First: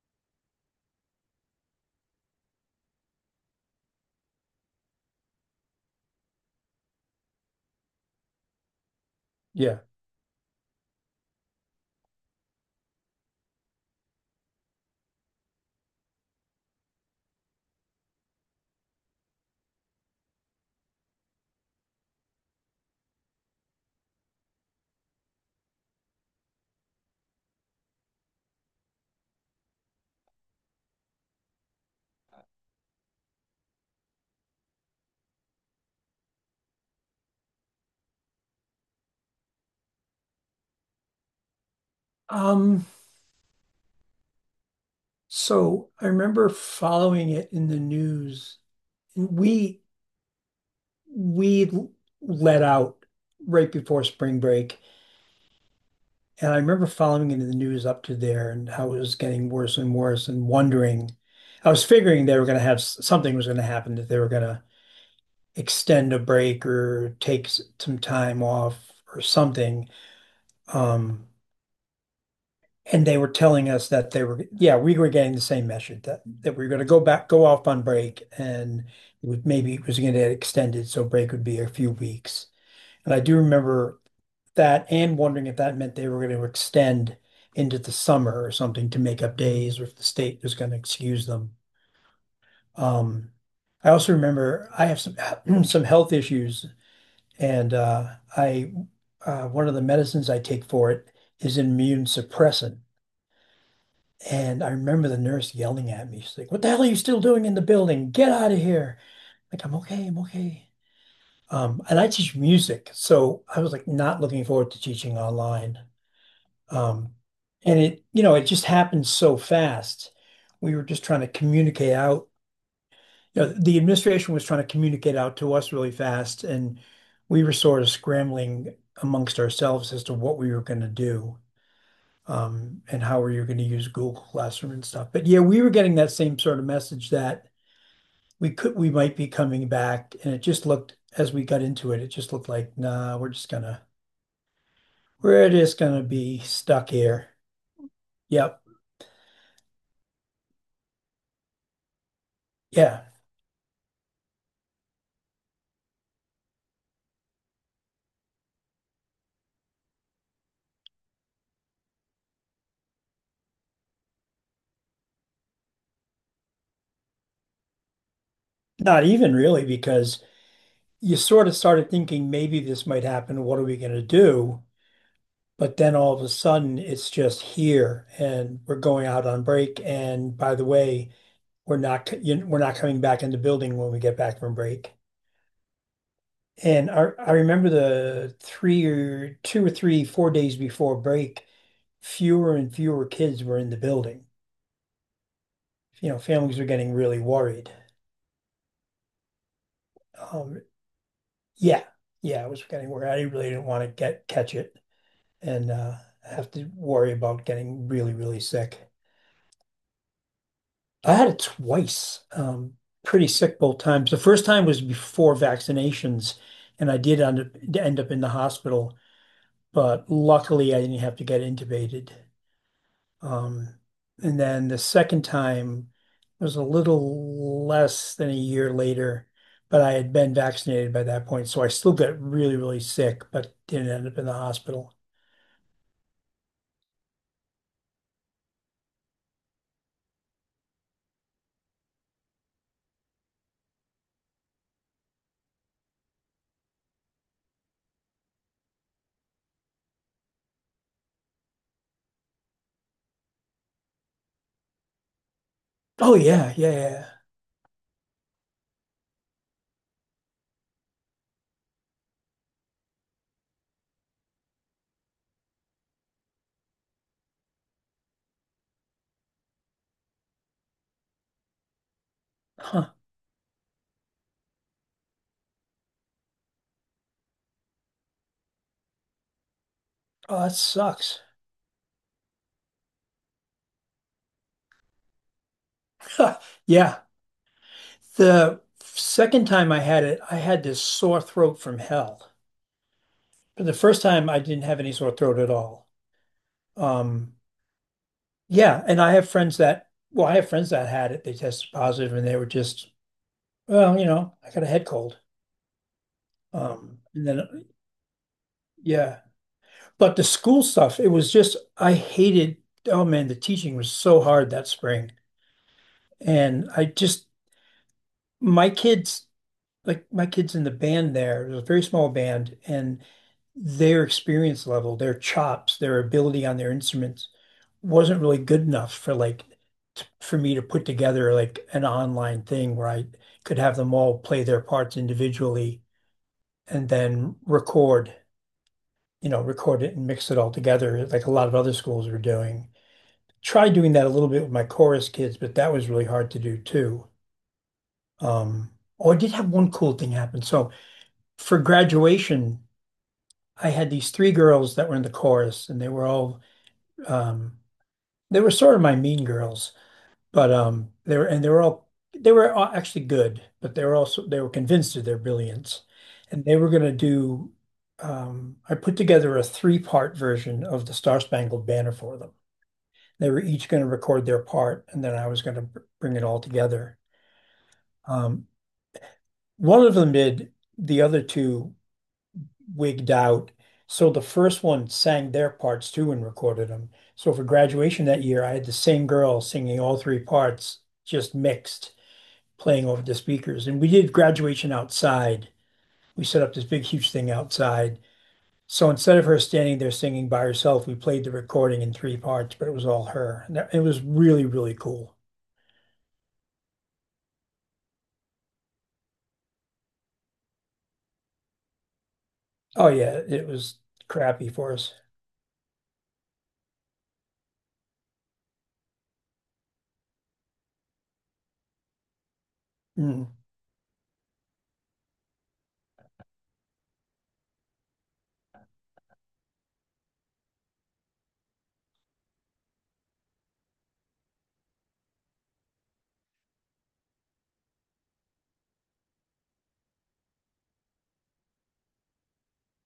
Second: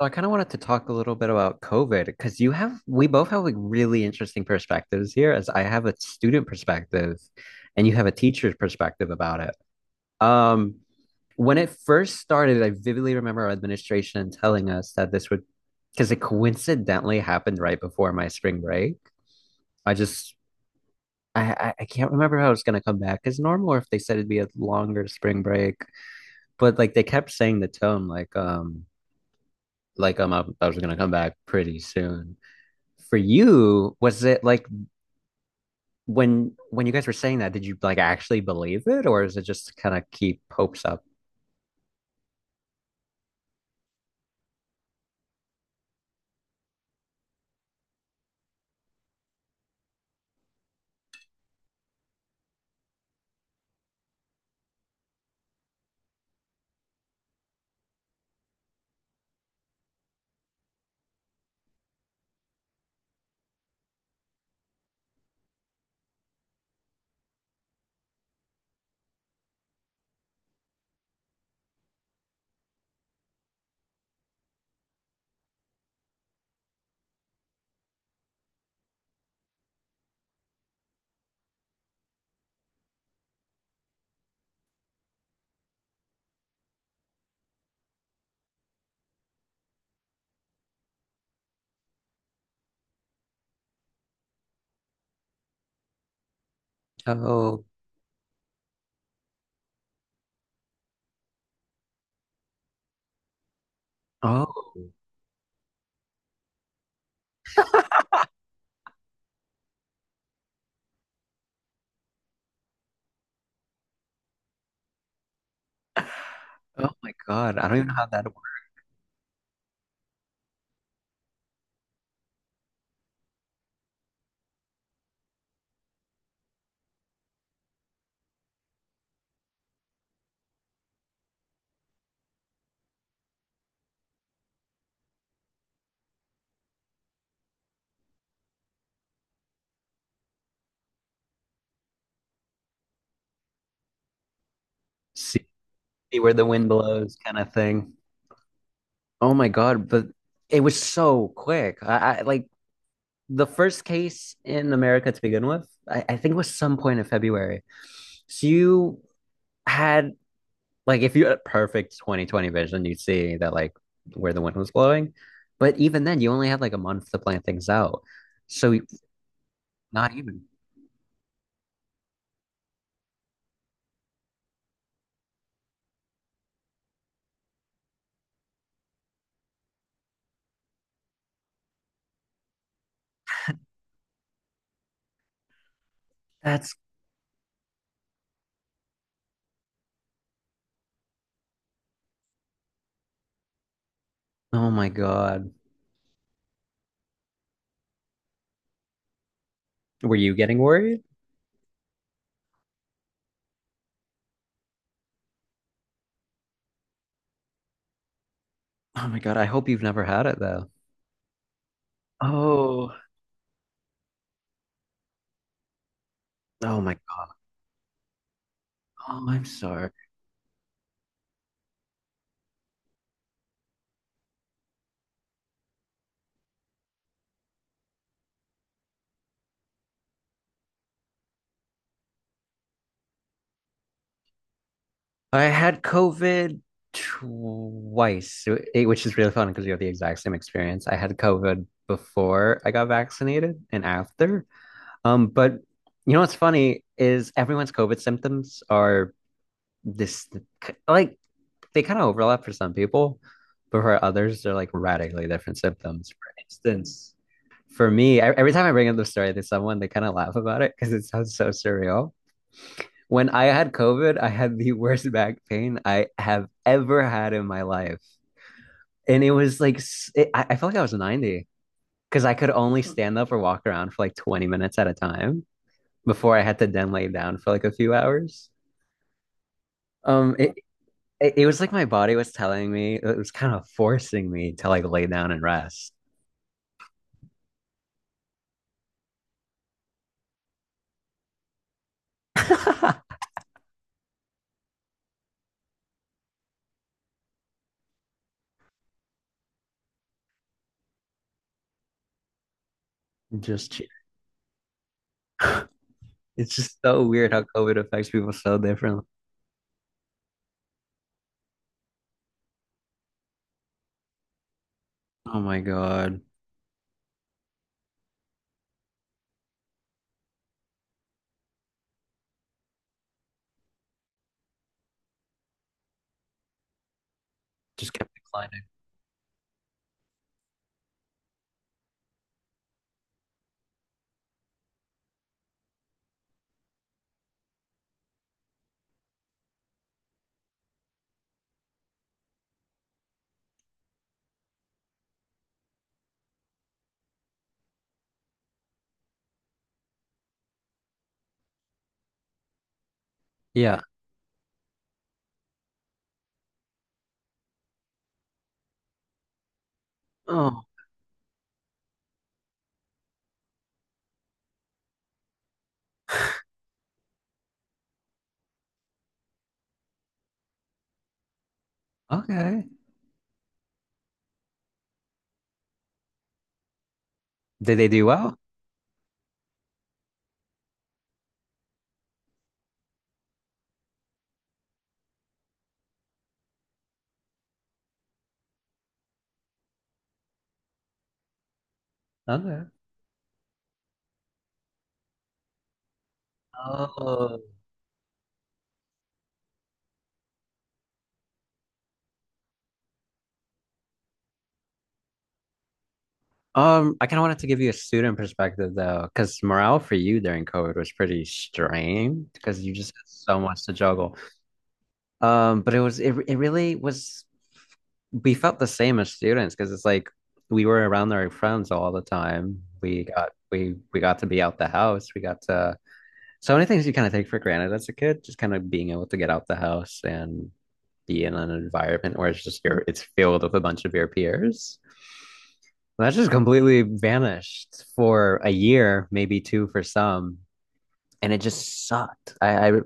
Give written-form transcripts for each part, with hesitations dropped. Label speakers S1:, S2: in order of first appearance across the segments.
S1: So I kind of wanted to talk a little bit about COVID because we both have like really interesting perspectives here, as I have a student perspective and you have a teacher's perspective about it.
S2: Yeah.
S1: Um, when it first started, I vividly remember our administration telling us that because it coincidentally happened right before my spring break. I just, I, I can't remember how it's going to come back as normal or if they said it'd be a longer spring break, but like they kept saying the tone like I was going to come back pretty soon. For you, was it like when you guys were saying that, did you like actually believe it, or is it just to kind of keep hopes up?
S2: Um, so I remember following it in the news, and we let out right before spring break, and I remember following it in the news up to there and how it was getting worse and worse and wondering. I was figuring they were going to have something was going to happen that they were going to extend a break or take some time off or something. Um, And they were telling us that they were, yeah, we were getting the same message that we were going to go back, go off on break, and it would, maybe it was going to get extended, so break would be a few weeks. And I do remember that and wondering if that meant they were going to extend into the summer or something to make up days, or if the state was going to excuse them. Um, I also remember I have some some health issues,
S1: Oh,
S2: and I one of the medicines I take for it is an immune suppressant. And I
S1: oh,
S2: remember the nurse yelling at me. She's like, "What the hell are you still doing in the building? Get out of here!" Like, I'm okay, I'm okay. And I teach music, so I was like not looking forward to teaching online.
S1: oh
S2: Um,
S1: my God. I don't
S2: and
S1: even know how that works.
S2: it just happened so fast. We were just trying to communicate out. You know, the administration was trying to communicate out to us really fast, and we were sort of scrambling amongst ourselves as to what we were going to do and how are you going to use Google Classroom and stuff. But yeah, we were getting that same sort of message that we could we might be coming back, and it just looked as we got into it, it just looked like nah,
S1: See
S2: we're just gonna
S1: where
S2: be
S1: the wind
S2: stuck
S1: blows
S2: here.
S1: kind of thing.
S2: Yep,
S1: Oh my God, but it was so quick. I like
S2: yeah,
S1: the first case in America to begin with, I think was some point in February. So you had Like if you had perfect 2020 vision, you'd see that like where the wind was blowing. But even then, you only had like a month to plan things out. So
S2: not even really
S1: not
S2: because
S1: even.
S2: you sort of started thinking maybe this might happen. What are we gonna do? But then all of a sudden, it's just here, and we're going out on break. And by the way, we're not we're not coming back in the building when we get back from break.
S1: That's
S2: And I remember the three or two or three, four days before break, fewer and fewer kids were in the building.
S1: Oh my God.
S2: You know, families were getting really worried.
S1: Were you getting
S2: Um,
S1: worried?
S2: yeah, yeah, I was getting worried. I really didn't want to get catch it and have to worry about getting really, really sick.
S1: Oh my God. I hope you've never had it though.
S2: I had it twice,
S1: Oh,
S2: pretty sick both times. The first time was before vaccinations,
S1: oh
S2: and
S1: my
S2: I did
S1: God.
S2: end up in the hospital,
S1: Oh, I'm sorry.
S2: but luckily I didn't have to get intubated. Um, and then the second time was a little less than a year later, but I had been vaccinated by that point, so I still got really, really sick, but didn't end up in the hospital.
S1: I had COVID twice, eh, which is really fun because you have the exact same experience. I had COVID before I got vaccinated and after. But you know what's funny is everyone's COVID symptoms are this like they kind of overlap for some people, but for others, they're like radically different symptoms.
S2: Oh
S1: For
S2: yeah, yeah, yeah,
S1: instance,
S2: yeah.
S1: for me, every time I bring up the story to someone, they kind of laugh about it because it sounds so surreal. When I had COVID, I had the worst back pain I have ever had in my life. And it was like, I felt like I was 90 because I could only
S2: Huh.
S1: stand up or walk around for like 20 minutes at a time before I had to then lay down for like a few hours. Um,
S2: Oh, that
S1: it
S2: sucks.
S1: it was like my body was telling me it was kind of forcing me to like lay down and rest.
S2: Yeah. The second time I had it, I had this sore throat from hell. But the first time I didn't have any sore throat at all. Um, yeah, and I have friends that had it. They tested positive and they were just
S1: Just chill.
S2: well, you know, I got a head cold.
S1: It's just so
S2: And
S1: weird how
S2: then
S1: COVID affects people so differently.
S2: Yeah, but the school stuff, it was just I hated. Oh man, the teaching was so hard that spring,
S1: Oh my God.
S2: and I just my kids like my kids in the band there. It was a very small band, and their experience level, their chops, their ability on their instruments
S1: Just kept
S2: wasn't really
S1: declining.
S2: good enough for for me to put together like an online thing where I could have them all play their parts individually and then record it and mix it all together like a lot of other schools were doing. Tried doing that a little bit with my chorus kids, but that was really hard to do too. Um, oh, I did have one cool thing happen. So for graduation, I
S1: Yeah.
S2: had these three girls that were in the chorus, and they were all um, they were sort of my mean girls, but
S1: Oh,
S2: they were all actually good, but they were also they were convinced of their brilliance, and they were going to do. I put together a three-part version of the Star Spangled Banner for them.
S1: okay.
S2: They were each going to record their part, and then I was going to bring it all together.
S1: Did they do well?
S2: Um, One of them did, the other two wigged out. So the first one sang their parts too and recorded them. So for graduation that year, I had the same girl singing all three parts, just mixed,
S1: Okay.
S2: playing over the speakers. And we did graduation outside. We set up this big, huge thing
S1: Oh.
S2: outside. So instead of her standing there singing by herself, we played the recording in three parts, but it was all her. And it was really, really cool.
S1: I kind of wanted to give you a student perspective though, because morale for you during COVID was pretty strained because you just
S2: Oh
S1: had
S2: yeah,
S1: so
S2: it
S1: much to
S2: was
S1: juggle.
S2: crappy for us.
S1: But it really was, we felt the same as students because it's like we were around our friends all the time. We
S2: Mm.
S1: got we we got to be out the house. We got to So many things you kind of take for granted as a kid, just kind of being able to get out the house and be in an environment where it's just your it's filled with a bunch of your peers. That just completely vanished for a year, maybe two for some, and it just sucked.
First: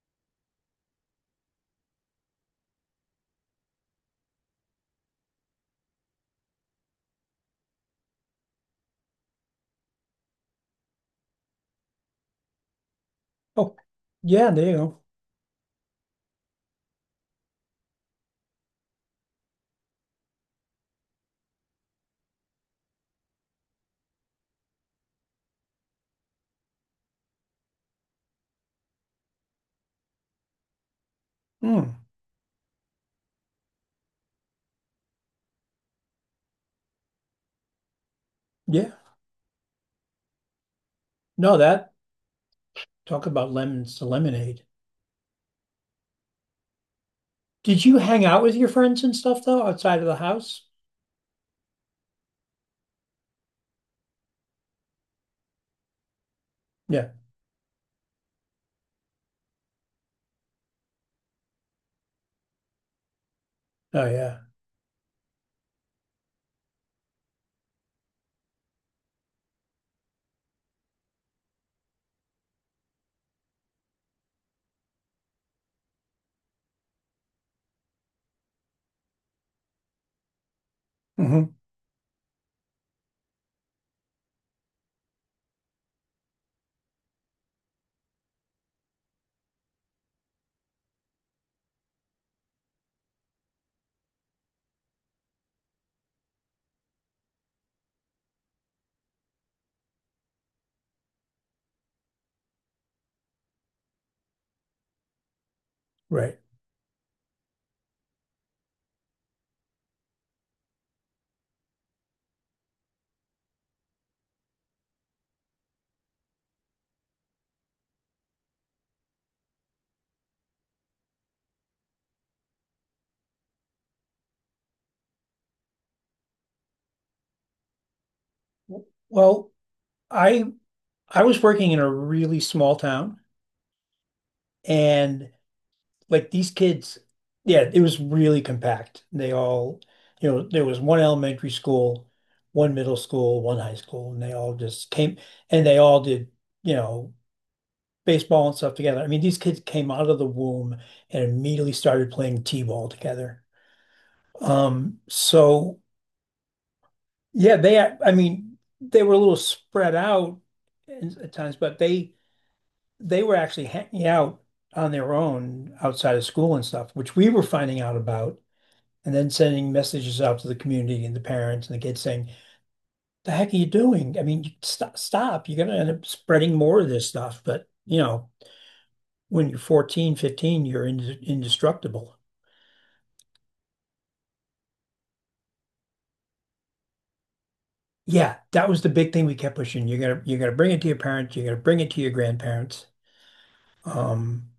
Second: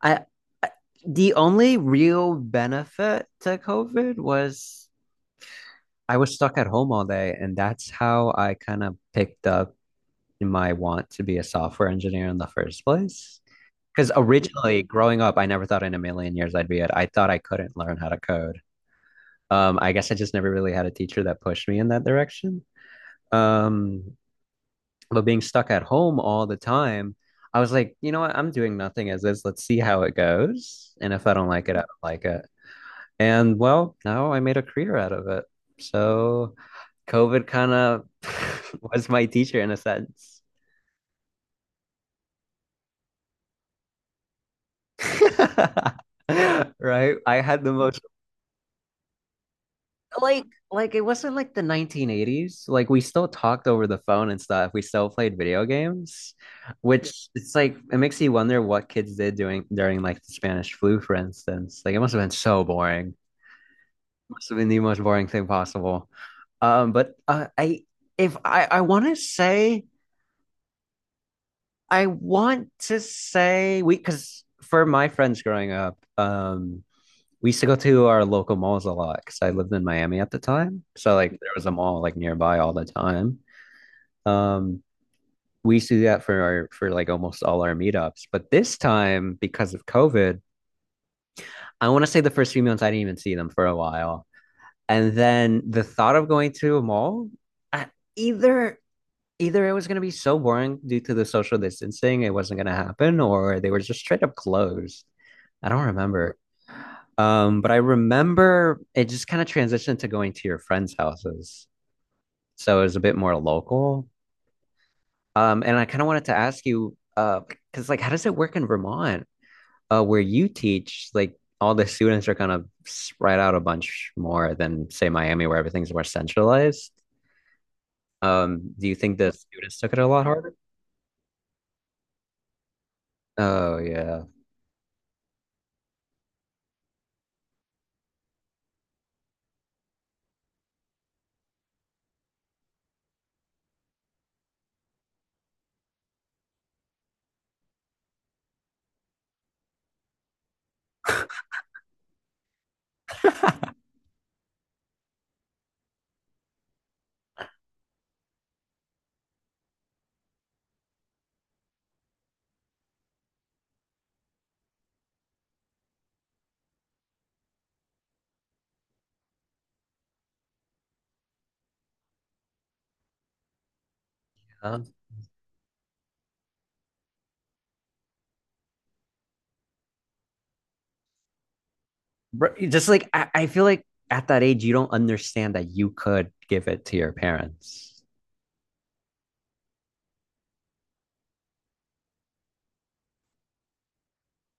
S1: I, I The only real benefit to COVID was I was stuck at home all day, and that's how I kind of picked up my want to be a software engineer in the first place.
S2: Oh,
S1: Because
S2: yeah, there you
S1: originally,
S2: go.
S1: growing up, I never thought in a million years I'd be it. I thought I couldn't learn how to code. I guess I just never really had a teacher that pushed me in that direction. Um, but being stuck at home all the time, I was like, you know what? I'm doing nothing as is. Let's see how it goes. And if I don't like it, I don't
S2: Mm.
S1: like it. And well, now I made a career out of it. So COVID kind of
S2: Yeah.
S1: was my teacher in a sense.
S2: No, that talk about lemons to lemonade.
S1: Right? I had the
S2: Did you
S1: most
S2: hang out with your friends and stuff though outside of the
S1: like
S2: house?
S1: like it wasn't like the 1980s. Like we still talked over the phone and stuff. We still played video games,
S2: Yeah.
S1: which it's like it makes you wonder what kids did doing during like the Spanish flu, for instance. Like it must have been so boring.
S2: Oh yeah.
S1: Must have been the most boring thing possible. But I if I I want to say we because for my friends growing up, we used to go to our local malls a lot because I lived in Miami at the time. So like there
S2: Hmm.
S1: was a mall like nearby all the time. Um, we used to do that for our for like almost all our meetups. But this time, because of COVID, I want to say the first few months I didn't even see them for a while. And then the thought of going to a mall, I, either either it was going to be so boring due to the social distancing, it wasn't going to happen, or they were just straight up closed. I don't remember.
S2: Right.
S1: But I remember it just kind of transitioned to going to your friends' houses. So it was a bit more local. And I kind of wanted to ask you, because like, how does it work in Vermont, where you teach? Like, all the students are kind of spread out a bunch more than say Miami, where everything's more centralized. Do you think the
S2: Well,
S1: students took it a lot
S2: I
S1: harder?
S2: I was working in a really small town
S1: Oh yeah.
S2: and like these kids, yeah, it was really compact. They all, you know, there was one elementary school, one middle school, one high school, and they all just came and they all did, you know, baseball and stuff together. I mean, these kids came out of the womb and immediately started playing t-ball together. So yeah, they, I mean, they were a little spread out at times, but they were actually hanging out on their own outside of school and stuff, which we were finding out about and then sending messages out to the community and the parents and the kids saying, "The heck are you doing?" I mean,
S1: Huh?
S2: stop, stop. You're gonna end up spreading more of this stuff. But you know, when you're 14, 15, you're indestructible.
S1: Just like I feel like at that age you don't understand that you could give it to your parents.
S2: Yeah, that was the big thing we kept pushing. You're gonna bring it to your parents. You're gonna bring it to your grandparents. Um,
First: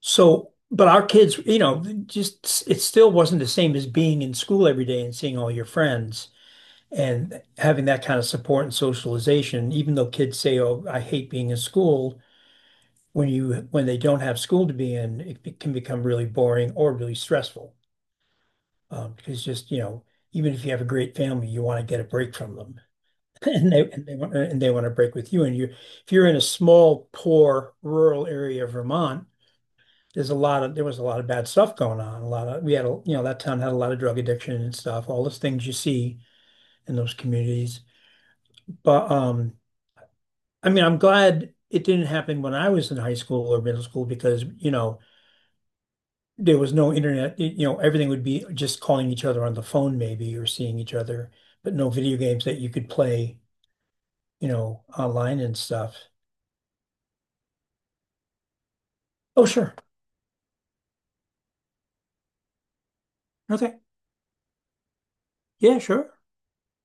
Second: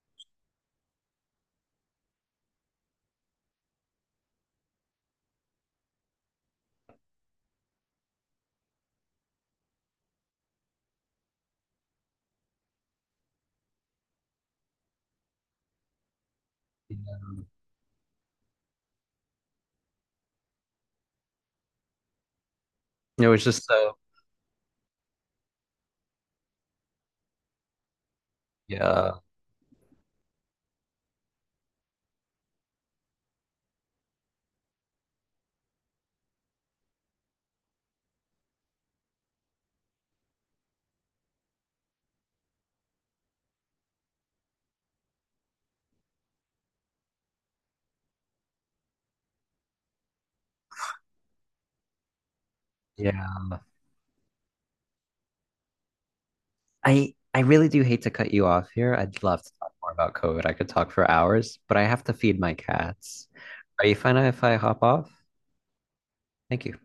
S2: so, but our kids, you know, just it still wasn't the same as being in school every day and seeing all your friends and having that kind of support and socialization. Even though kids say, "Oh, I hate being in school," when they don't have school to be in, can become really boring or really
S1: Yeah.
S2: stressful. Because just, you know, even if you have a great family, you want to get a break from them.
S1: It was just
S2: And they
S1: so,
S2: and they want to break with you. And you if you're in a small, poor, rural area of
S1: yeah,
S2: Vermont, there was a lot of bad stuff going on. A lot of We had a you know, that town had a lot of drug addiction and stuff, all those things you see in those communities. But I mean, I'm glad it didn't happen when I was in high school or middle school because, you know, there was no internet. You know, everything would be just calling each other on the phone maybe or seeing each other, but no video games that you could
S1: yeah.
S2: play, you know, online and stuff.
S1: I really do hate to cut you off here. I'd love
S2: Oh,
S1: to talk
S2: sure.
S1: more about COVID. I could talk for hours, but I have to feed my cats.
S2: Okay.
S1: Are you fine if I hop off?
S2: Yeah, sure.
S1: Thank you.